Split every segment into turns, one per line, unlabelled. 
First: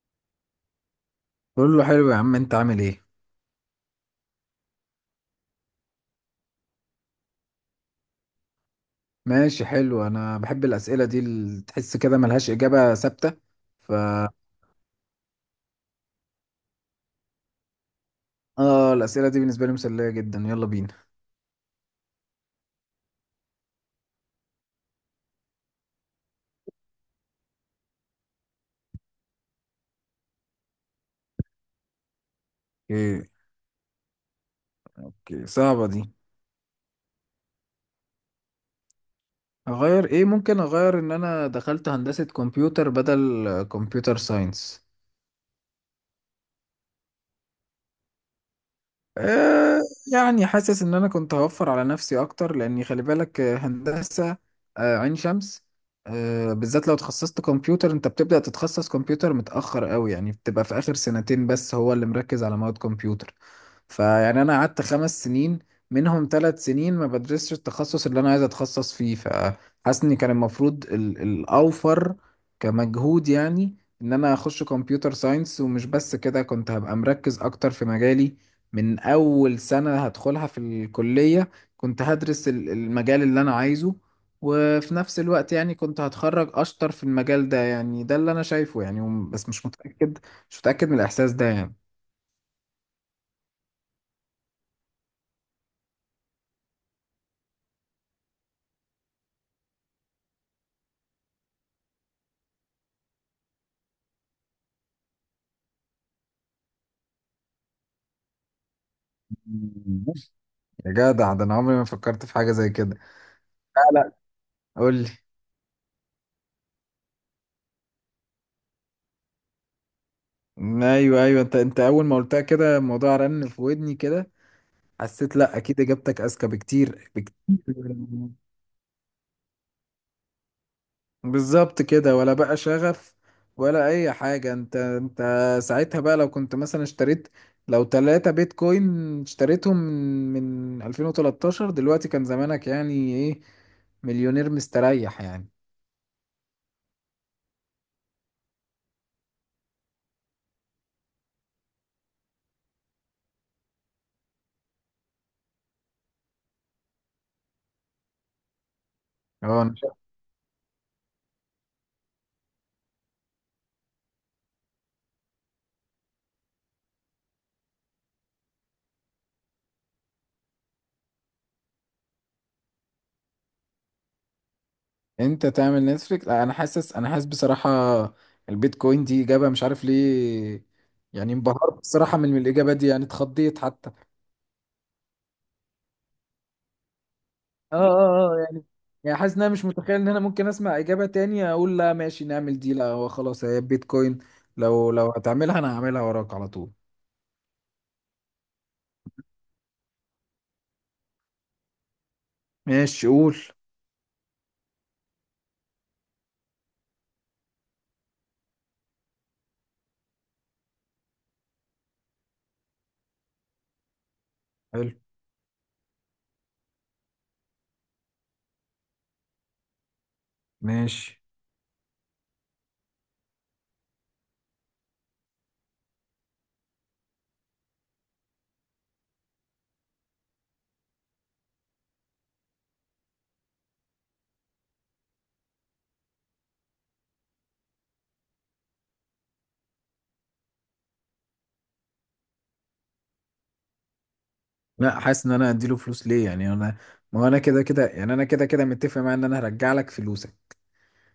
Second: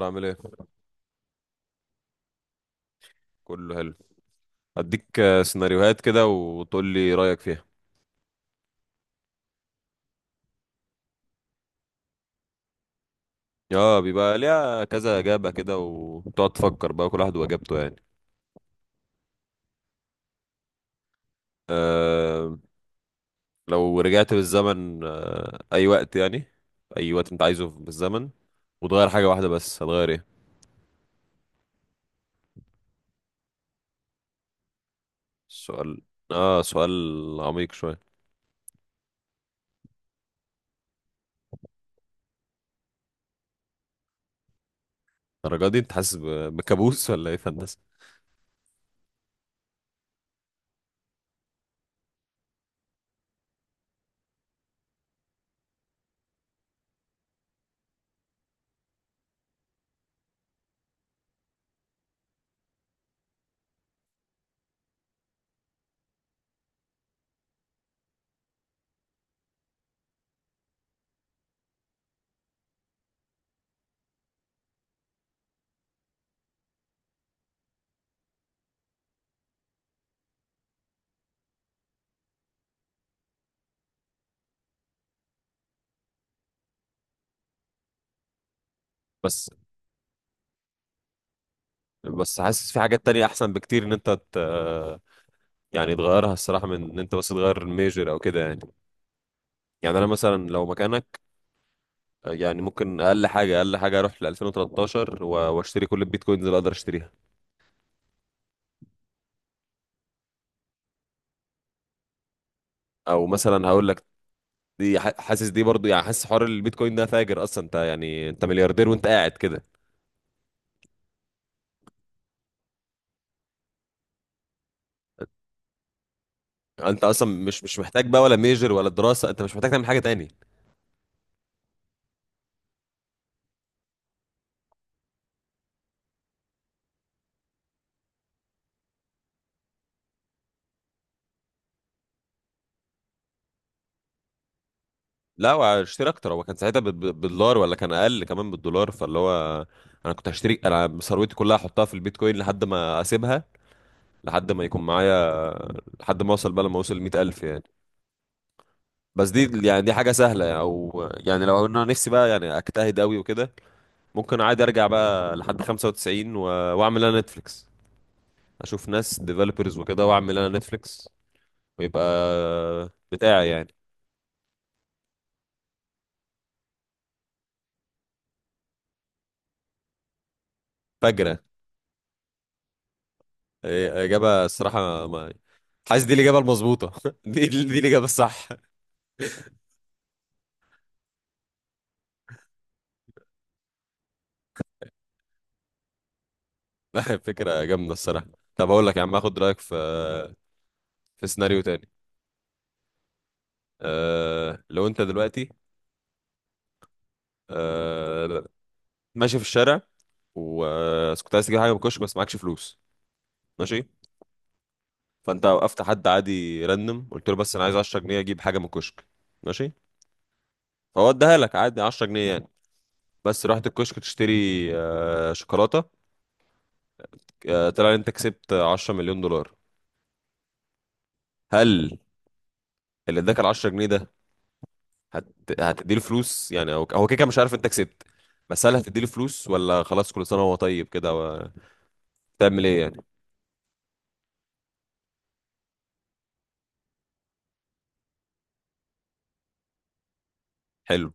الأخبار عامل ايه؟
كله حلو يا عم، انت عامل ايه؟
كله حلو. هديك سيناريوهات كده وتقول لي رأيك فيها.
ماشي، حلو، انا بحب الاسئله دي اللي تحس كده ملهاش اجابه ثابته. ف
اه، بيبقى ليها كذا إجابة كده وتقعد تفكر بقى، كل واحد وإجابته يعني.
اه، الاسئله دي بالنسبه لي مسليه جدا، يلا بينا.
آه لو رجعت بالزمن، أي وقت يعني، أي وقت أنت عايزه في بالزمن، وتغير حاجة واحدة بس هتغير ايه؟
اوكي. اوكي، صعبه
سؤال.
دي.
اه سؤال عميق شوية.
اغير ايه؟ ممكن اغير ان انا دخلت هندسه كمبيوتر بدل كمبيوتر ساينس.
الدرجة دي أنت حاسس بكابوس ولا ايه في هندسة؟
آه، يعني حاسس ان انا كنت هوفر على نفسي اكتر، لاني خلي بالك، هندسة، عين شمس، بالذات لو تخصصت كمبيوتر. انت بتبدأ تتخصص كمبيوتر متأخر قوي، يعني بتبقى في اخر سنتين بس هو اللي مركز على مواد كمبيوتر. فيعني انا قعدت 5 سنين، منهم 3 سنين ما بدرسش التخصص اللي انا عايز اتخصص فيه. فحاسس ان كان المفروض الاوفر كمجهود، يعني ان انا اخش كمبيوتر ساينس. ومش بس كده، كنت هبقى مركز اكتر في مجالي من اول سنة هدخلها في الكلية، كنت هدرس المجال اللي انا عايزه. وفي نفس الوقت يعني كنت هتخرج اشطر في المجال ده، يعني ده اللي انا شايفه يعني.
بس
بس مش متأكد، مش متأكد من الاحساس ده.
بس حاسس في حاجات تانية أحسن بكتير إن أنت يعني تغيرها الصراحة، من إن أنت بس تغير الميجر أو كده يعني. يعني انا مثلا لو مكانك، يعني ممكن اقل حاجه اقل حاجه اروح ل 2013 واشتري كل البيتكوينز اللي اقدر اشتريها.
يعني يا جدع، ده انا عمري ما فكرت في حاجه زي كده.
او مثلا هقول
لا،
لك،
لا، قول لي.
حاسس دي برضو يعني، حاسس حوار البيتكوين ده فاجر اصلا انت، يعني انت ملياردير وانت قاعد كده.
ايوه، ايوه، انت اول ما قلتها كده الموضوع رن في ودني كده. حسيت لا، اكيد اجابتك اذكى
انت
بكتير
اصلا مش
بكتير.
مش محتاج بقى ولا ميجر ولا دراسه، انت مش محتاج تعمل حاجه تاني.
بالظبط كده، ولا بقى شغف ولا اي حاجه. انت، ساعتها بقى لو كنت مثلا اشتريت، لو 3 بيتكوين، اشتريتهم من 2013، دلوقتي كان زمانك يعني ايه، مليونير مستريح يعني.
لا واشتري اكتر، هو كان ساعتها بالدولار ولا كان اقل كمان بالدولار، فاللي هو انا كنت هشتري، انا ثروتي كلها احطها في البيتكوين لحد ما اسيبها، لحد ما يكون معايا، لحد ما اوصل بقى، لما اوصل 100,000 يعني. بس دي
اه،
يعني دي حاجة سهلة يعني، او يعني لو انا نفسي بقى يعني اجتهد قوي وكده، ممكن عادي ارجع بقى لحد 95، و... واعمل انا نتفليكس، اشوف ناس ديفلوبرز وكده، واعمل انا نتفليكس ويبقى بتاعي يعني.
انت تعمل نتفليكس؟ لا، انا حاسس، بصراحة البيتكوين دي اجابة مش عارف ليه. يعني
فجرة.
انبهرت بصراحة من الاجابة دي، يعني اتخضيت حتى.
إيه، اجابة الصراحة. ما حاسس دي الاجابة المظبوطة دي
اه،
دي الاجابة
اه، اه.
الصح.
يعني، يعني حاسس ان انا مش متخيل ان انا ممكن اسمع اجابة تانية اقول لا ماشي نعمل دي. لا، هو خلاص، هي بيتكوين، لو هتعملها انا هعملها وراك على طول.
فكرة جامدة الصراحة. طب اقول لك يا عم، اخد رأيك في سيناريو تاني.
ماشي، قول.
لو انت دلوقتي، أه... ماشي في الشارع، وكنت عايز تجيب حاجه من الكشك بس معكش فلوس، ماشي.
حلو.
فانت وقفت حد عادي راندم قلت له، بس انا عايز 10 جنيه اجيب حاجه من الكشك، ماشي. فهو
ماشي.
اداها لك عادي 10 جنيه يعني. بس رحت الكشك تشتري شوكولاته، طلع ان انت كسبت 10 مليون دولار. هل اللي اداك ال 10 جنيه ده هت... هتديله فلوس؟ يعني هو هو كده كده مش عارف انت كسبت، بس هل هتديله فلوس ولا خلاص كل سنه وهو طيب كده، و... تعمل ايه يعني؟
لا، حاسس ان انا اديله فلوس ليه يعني؟ انا ما هو انا كده كده، يعني انا كده كده متفق معاه ان انا هرجع لك فلوسك.
حلو.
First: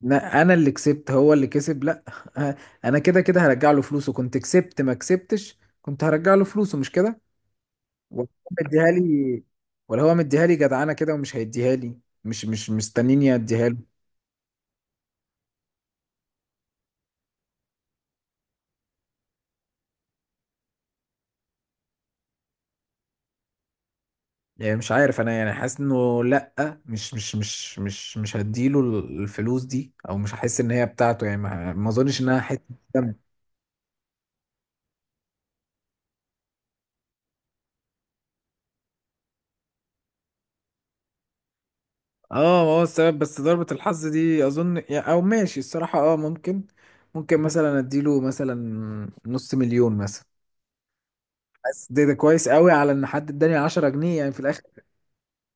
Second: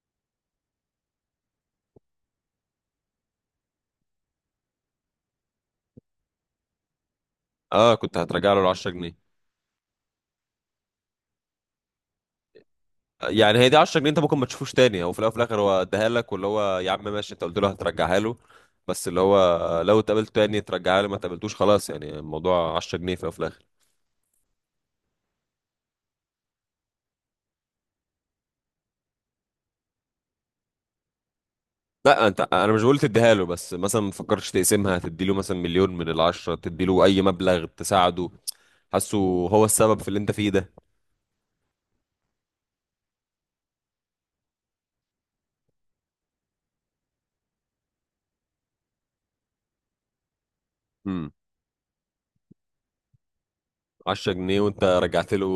لا، انا اللي كسبت هو اللي كسب؟ لا. آه، انا كده كده هرجع له فلوسه، كنت كسبت ما كسبتش كنت هرجع له فلوسه، مش كده؟
اه، كنت
ولا
هترجع
هو
له ال 10
مديها
جنيه
لي، ولا هو مديها لي جدعانه كده ومش هيديها لي، مش مستنيني
يعني هي
اديها
دي
له.
10 جنيه، انت ممكن ما تشوفوش تاني، هو في الاول وفي الاخر هو اداها لك، واللي هو يا عم ماشي انت قلت له هترجعها له، بس اللي هو لو اتقابلت تاني ترجعها له، ما اتقابلتوش خلاص، يعني الموضوع 10 جنيه في الاول وفي الاخر.
يعني مش عارف انا، يعني حاسس انه لا، مش هديله الفلوس دي، او مش هحس ان هي بتاعته، يعني ما اظنش
لا
ان انا
انت،
هحس.
انا مش بقول تديها له، بس مثلا ما تفكرش تقسمها، تدي له مثلا مليون من العشرة، تدي له اي مبلغ تساعده. حاسه هو السبب في اللي انت فيه ده.
اه، ما هو السبب بس ضربة الحظ دي اظن، او ماشي الصراحة، اه ممكن، ممكن مثلا اديله مثلا نص مليون مثلا.
امم.
بس ده كويس قوي على ان حد اداني 10 جنيه
10
يعني في
جنيه
الاخر.
وانت رجعت له،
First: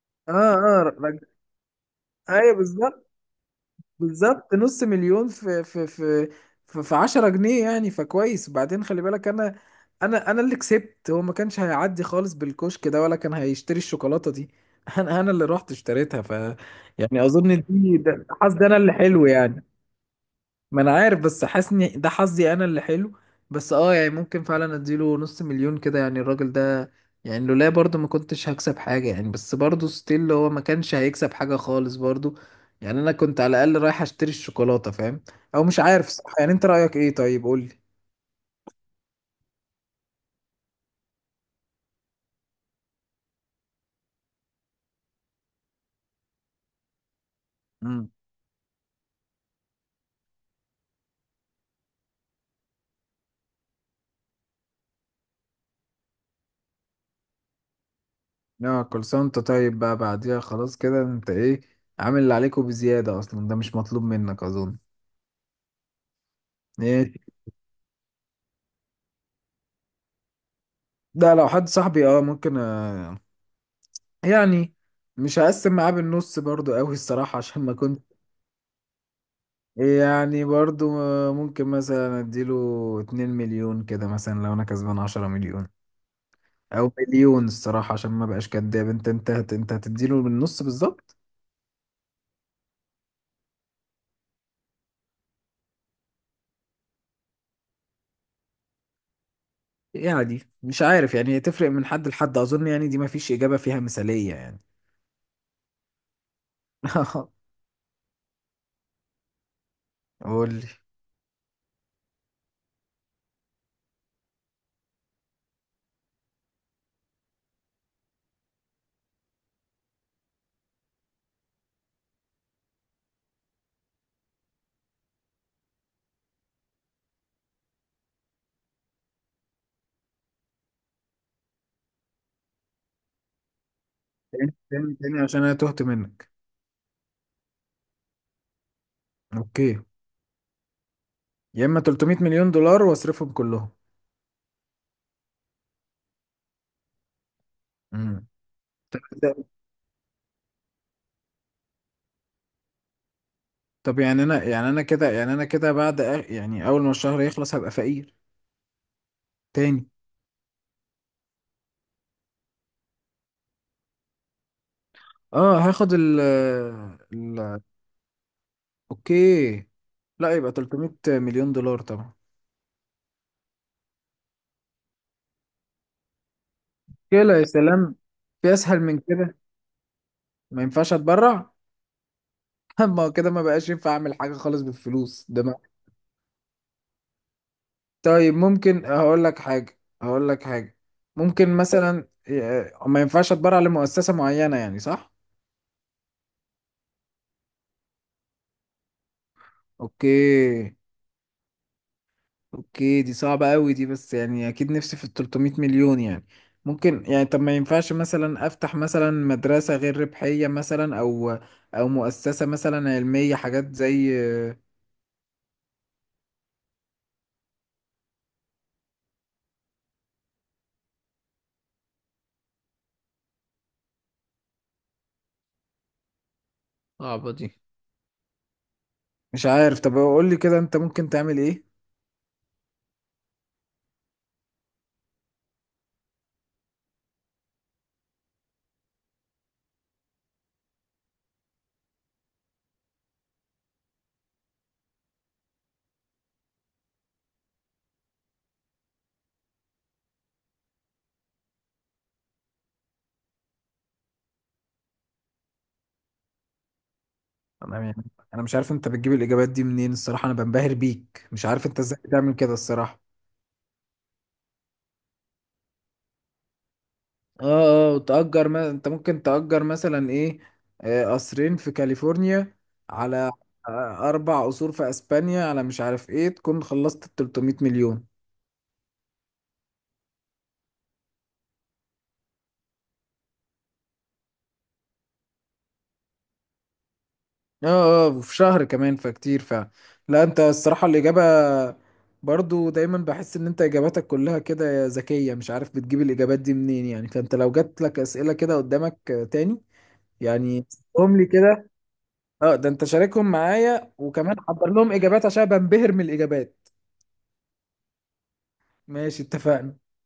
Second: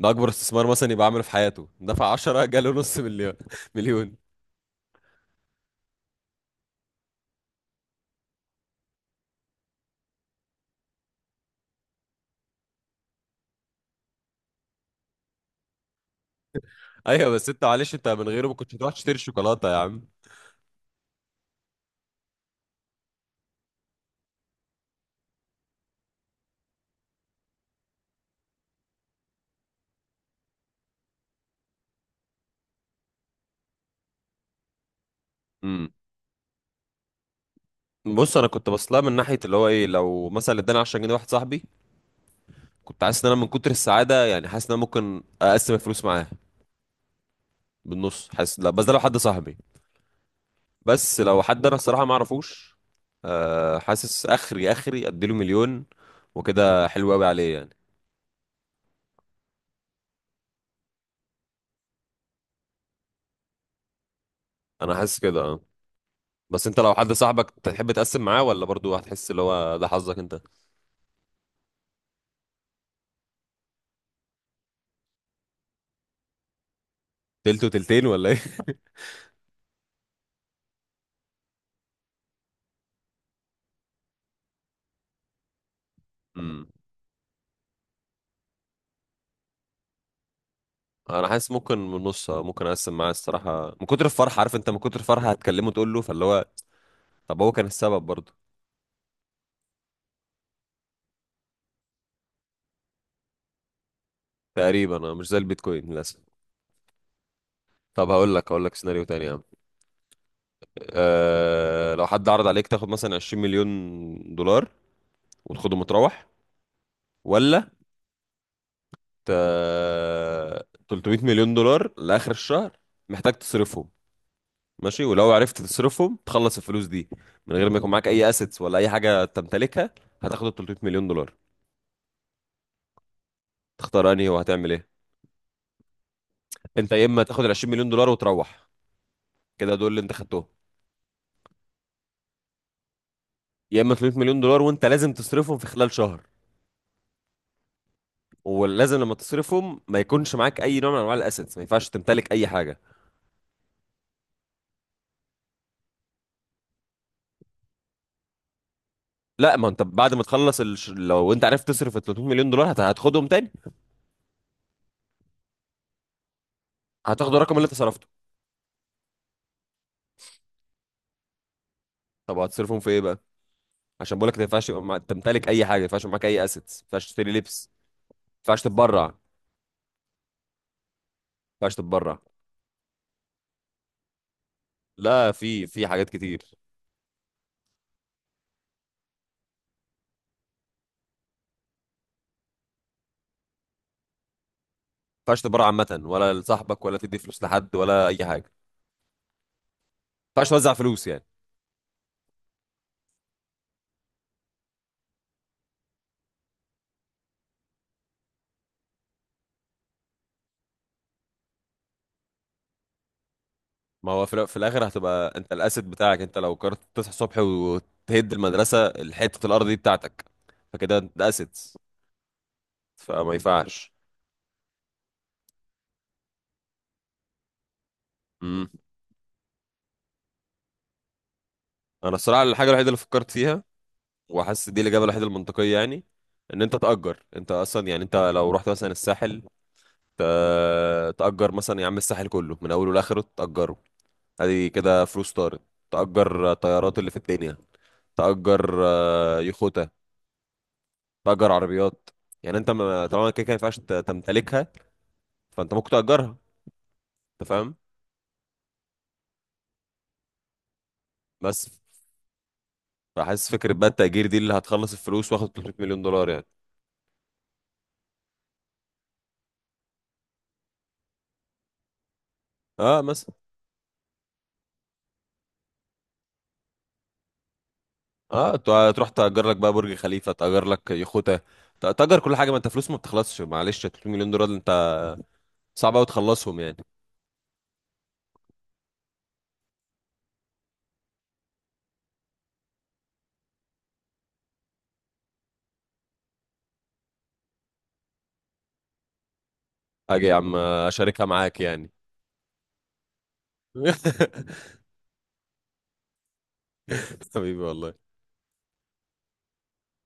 ده اكبر
اه
استثمار
اه
مثلا يبقى
رج...
عامله في حياته، دفع 10
ايوه
جاله نص
بالظبط،
مليون مليون.
بالظبط نص مليون في 10 جنيه يعني. فكويس، وبعدين خلي بالك انا، انا اللي كسبت. هو ما كانش هيعدي خالص بالكشك ده ولا كان هيشتري الشوكولاتة دي. انا، اللي رحت اشتريتها. يعني
ايوه، بس انت
اظن
معلش،
دي،
انت
ده
من غيره ما
حظ، ده
كنتش
انا اللي
هتروح تشتري
حلو يعني.
شوكولاته يا عم.
ما انا عارف، بس حاسني ده حظي انا اللي حلو. بس اه، يعني ممكن فعلا اديله نص مليون كده، يعني الراجل ده، يعني لولا برضه ما كنتش هكسب حاجة يعني، بس برضه ستيل هو ما كانش هيكسب حاجة خالص برضه، يعني انا كنت على الاقل رايح اشتري الشوكولاتة، فاهم؟ او مش
امم.
عارف، صح؟ يعني انت رأيك ايه؟ طيب قولي.
بص، انا كنت بصلها من ناحيه اللي هو ايه، لو مثلا اداني 10 جنيه واحد صاحبي، كنت حاسس ان انا من كتر السعاده يعني، حاسس ان انا ممكن اقسم الفلوس معاه
امم.
بالنص. حاسس لا، بس ده لو حد صاحبي، بس لو حد انا الصراحه ما اعرفوش، حاسس اخري اخري اديله مليون، وكده حلو قوي عليه يعني.
يا، كل سنة وانت طيب بقى، بعديها خلاص كده، انت ايه، عامل اللي عليك وبزيادة، اصلا ده مش مطلوب منك اظن.
انا حاسس كده، اه. بس انت لو حد
ايه،
صاحبك تحب تقسم معاه، ولا برضو هتحس اللي هو ده حظك انت؟
ده لو حد صاحبي اه ممكن. يعني مش هقسم معاه بالنص برضو قوي الصراحة، عشان
تلت
ما كنت،
وتلتين ولا ايه؟
يعني برضو ممكن مثلا اديله 2 مليون كده، مثلا لو انا كسبان 10 مليون، او مليون الصراحة عشان ما بقاش كداب. انت هتديله بالنص بالظبط.
انا حاسس ممكن من نص، ممكن اقسم معاه الصراحه من كتر الفرحه، عارف انت من كتر الفرحه هتكلمه تقول له، فاللي هو طب هو كان السبب برضه.
يعني مش عارف، يعني هي تفرق من حد لحد اظن، يعني دي ما فيش اجابة فيها مثالية يعني.
تقريبا انا مش زي البيتكوين للاسف. طب هقول لك سيناريو تاني يا عم.
قول لي،
لو حد عرض عليك تاخد مثلا 20 مليون دولار وتاخده متروح، ولا ت... 300 مليون دولار لاخر الشهر محتاج تصرفهم، ماشي، ولو عرفت تصرفهم تخلص الفلوس دي من غير ما يكون معاك اي اسيتس ولا اي حاجه تمتلكها، هتاخد ال 300 مليون دولار. تختار انهي
تاني،
وهتعمل
تاني،
ايه؟
تاني، عشان انا تهت منك.
انت يا اما تاخد ال 20 مليون دولار وتروح، كده
اوكي.
دول اللي انت خدتهم،
يا اما 300 مليون دولار واصرفهم كلهم.
يا اما 300 مليون دولار وانت لازم تصرفهم في خلال شهر.
امم.
ولازم لما تصرفهم ما يكونش معاك اي نوع من انواع الاسيتس، ما ينفعش تمتلك اي حاجه.
طب يعني انا، يعني انا كده، يعني انا كده بعد، يعني اول ما الشهر يخلص هبقى فقير.
لا ما انت
تاني؟
بعد ما تخلص لو انت عرفت تصرف ال 300 مليون دولار هتاخدهم تاني.
اه، هاخد ال،
هتاخد الرقم
ال،
اللي انت صرفته.
اوكي. لا، يبقى 300 مليون دولار طبعا.
طب هتصرفهم في ايه بقى؟ عشان بقولك ما ينفعش يبقى تمتلك اي حاجه، ما ينفعش يبقى معاك اي اسيتس، ما ينفعش تشتري
كده يا
لبس،
سلام،
ما
في
ينفعش
اسهل من
تتبرع. ما
كده؟ ما ينفعش اتبرع؟
ينفعش تتبرع.
ما هو كده ما بقاش ينفع اعمل حاجه خالص بالفلوس
لا،
ده ما.
في حاجات كتير، ما
طيب ممكن هقول لك حاجه، هقول لك حاجه. ممكن مثلا، ما ينفعش اتبرع لمؤسسه معينه يعني، صح؟
ينفعش تتبرع عامه ولا لصاحبك ولا تدي فلوس لحد ولا اي حاجه، ما ينفعش
اوكي،
توزع فلوس يعني.
اوكي دي صعبة قوي دي. بس يعني اكيد نفسي في ال 300 مليون يعني، ممكن يعني. طب ما ينفعش مثلا افتح مثلا مدرسة غير ربحية مثلا، او مؤسسة مثلا علمية، حاجات زي.
ما هو في الاخر هتبقى انت الاسد بتاعك، انت لو قررت تصحى الصبح وتهد المدرسه الحته الارض دي بتاعتك، فكده انت ده اسد، فما ينفعش.
صعبة دي.
امم.
مش عارف، طب قول لي كده انت ممكن تعمل ايه؟
انا الصراحه الحاجه الوحيده اللي فكرت فيها، وحاسس دي الاجابه الوحيده المنطقيه يعني، ان انت تاجر. انت اصلا يعني، انت لو رحت مثلا الساحل، تاجر مثلا يا عم الساحل كله من اوله لاخره تاجره. ادي كده فلوس طارت. تاجر طيارات اللي في الدنيا، تاجر يخوتة، تاجر عربيات. يعني انت طالما كده كده ما ينفعش تمتلكها، فانت ممكن تأجرها. انت فاهم؟
انا يعني، انا مش عارف انت بتجيب الاجابات دي منين الصراحة، انا بنبهر بيك، مش عارف
بس
انت ازاي بتعمل كده الصراحة.
فحاسس فكرة بقى التأجير دي اللي هتخلص الفلوس واخد 300 مليون دولار يعني.
اه، اه، تأجر. ما... انت ممكن تأجر مثلا ايه، قصرين في كاليفورنيا،
اه
على
مثلا.
4 قصور في اسبانيا، على مش عارف ايه، تكون خلصت ال 300 مليون.
اه تروح تأجر لك بقى برج خليفة، تأجر لك يخوتة، تأجر كل حاجة، ما انت فلوس ما بتخلصش، معلش 300 مليون دولار انت، صعب قوي تخلصهم يعني.
اه، اه، وفي شهر كمان، فكتير فعلا. لا انت الصراحة الإجابة، برضو دايما بحس ان انت اجاباتك كلها كده ذكية، مش عارف بتجيب الاجابات دي منين يعني. فانت لو جات لك اسئلة كده قدامك تاني،
اجي يا عم
يعني هم
اشاركها
لي
معاك
كده.
يعني.
اه، ده انت شاركهم معايا وكمان حضر لهم اجابات عشان بنبهر من الاجابات.
حبيبي والله.
ماشي، اتفقنا.